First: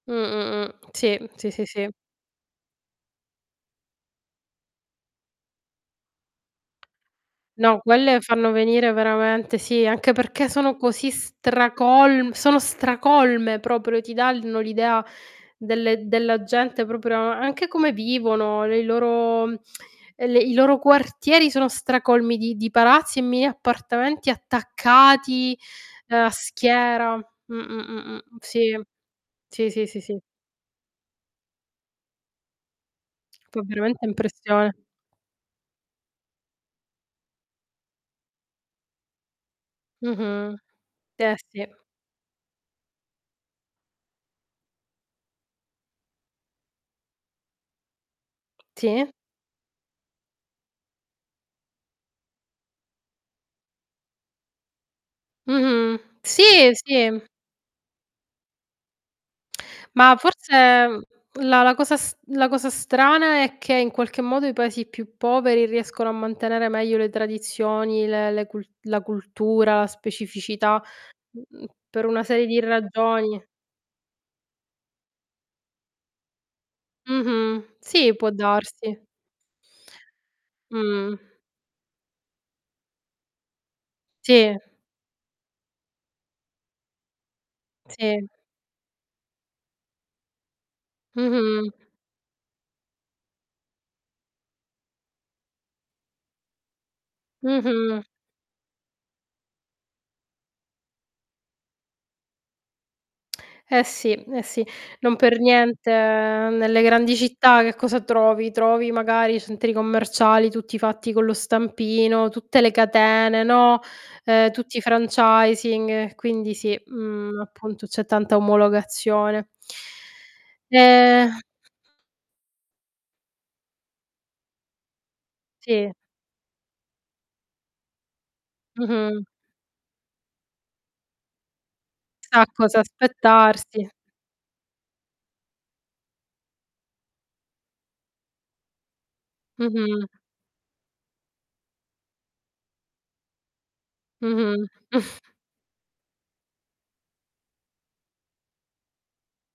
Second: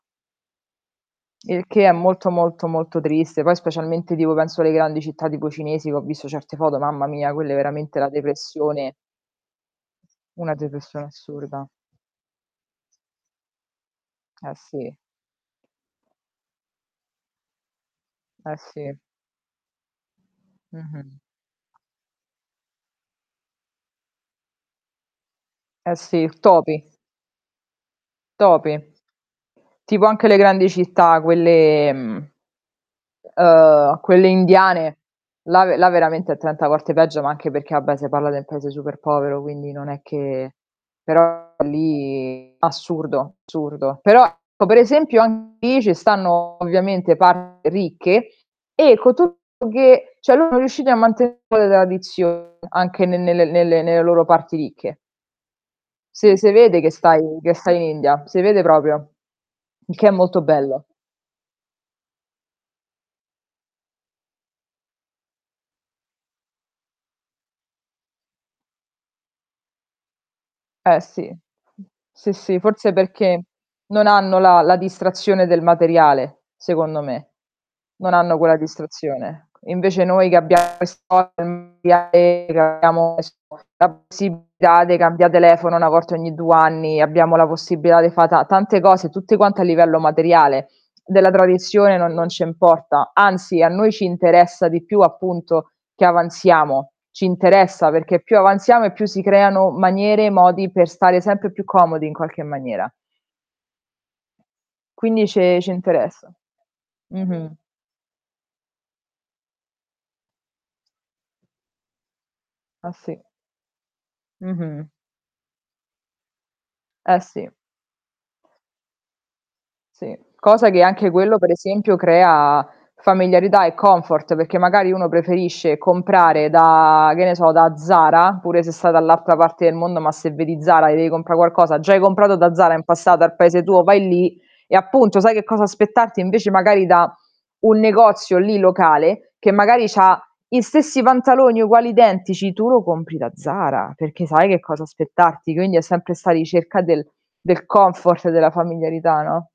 Mh, mh, mh, sì, mh, sì, Il sì, che è sì. molto, molto, molto triste. Poi specialmente, tipo penso alle grandi città, tipo cinesi che ho visto certe foto, mamma mia, quella è No, veramente la quelle fanno depressione venire veramente sì, anche perché Una sono depressione così assurda. stracolm sono stracolme proprio, ti Eh, danno sì. l'idea delle della gente proprio anche come Eh, vivono, lei sì. loro mhmm, e le i loro Mh-mh. quartieri sono stracolmi di di palazzi e mini appartamenti attaccati, Eh ehm, sì, a topi. schiera mh, mh, mh, mh, Topi. sì. Sì, sì, sì, Tipo sì. anche le grandi città, quelle, ehm Fa uhm, veramente quelle impressione. indiane, là ve là veramente è 30 volte peggio, ma anche perché vabbè se parla den paese super povero, quindi non è che Mh-mh. Eh, però sì. lì assurdo, assurdo. Però, ecco per esempio anche lì ce stanno ovviamente parti ricche e Sì. con tutto che cioè loro riusciti a mantenere un po' le tradizioni anche ne nelle nelle nelle loro parti ricche. Mh-mh. Se se Sì, vede che stai sì. che stai in India, se vede proprio. Il che è Ma molto forse, bello. ehm, la la cosa s la cosa strana è che in qualche modo i Paesi più poveri riescono a mantenere meglio le tradizioni, le le cul la cultura, la specificità, Eh sì, mhmm, mh, per una sì, serie sì, di forse perché ragioni. non hanno la la distrazione del materiale, secondo me. Mh-mh. Non Sì, può hanno quella darsi. distrazione. Invece noi che abbiamo Mh. le [unintelligible] abbiamo la Sì. possibilità de cambià telefono 1 volta ogni due anni, abbiamo la possibilità de fa Sì. ta tante cose, tutte quante a livello materiale, della Mh-mh. tradizione no non ce importa, anzi a noi ci interessa di più appunto che avanziamo, ci interessa, Mh-mh. perché più avanziamo e più si creano maniere e modi per stare sempre più comodi in qualche maniera. Eh, sì, eh sì, non Quindi per ce ci niente interessa. nelle grandi Mh-mh. città che cosa trovi? Trovi magari centri commerciali tutti fatti con lo stampino, tutte le Ah, sì. catene, no, ehm, tutti i Mh-mh. franchising, e quindi sì, Eh, mhmm, sì. appunto c'è tanta omologazione. Sì. Cosa che anche Ehm quello, per esempio, crea familiarità e comfort, perché magari uno preferisce Sì. comprare da, che ne so, da Zara, pure se sta Mh-mh. dall'altra parte del mondo, ma se vedi Zara e devi comprà qualcosa, già hai comprato Sa da Zara cosa in passato ar paese tuo, aspettarsi vai lì e appunto sai che cosa aspettarti, invece magari da un negozio lì locale, che magari Mh-mh. c'ha gli stessi pantaloni uguali identici, tu lo compri da Zara, perché sai che Mh-mh. cosa aspettarti, quindi è sempre 'sta ricerca del del comfort e della familiarità, no?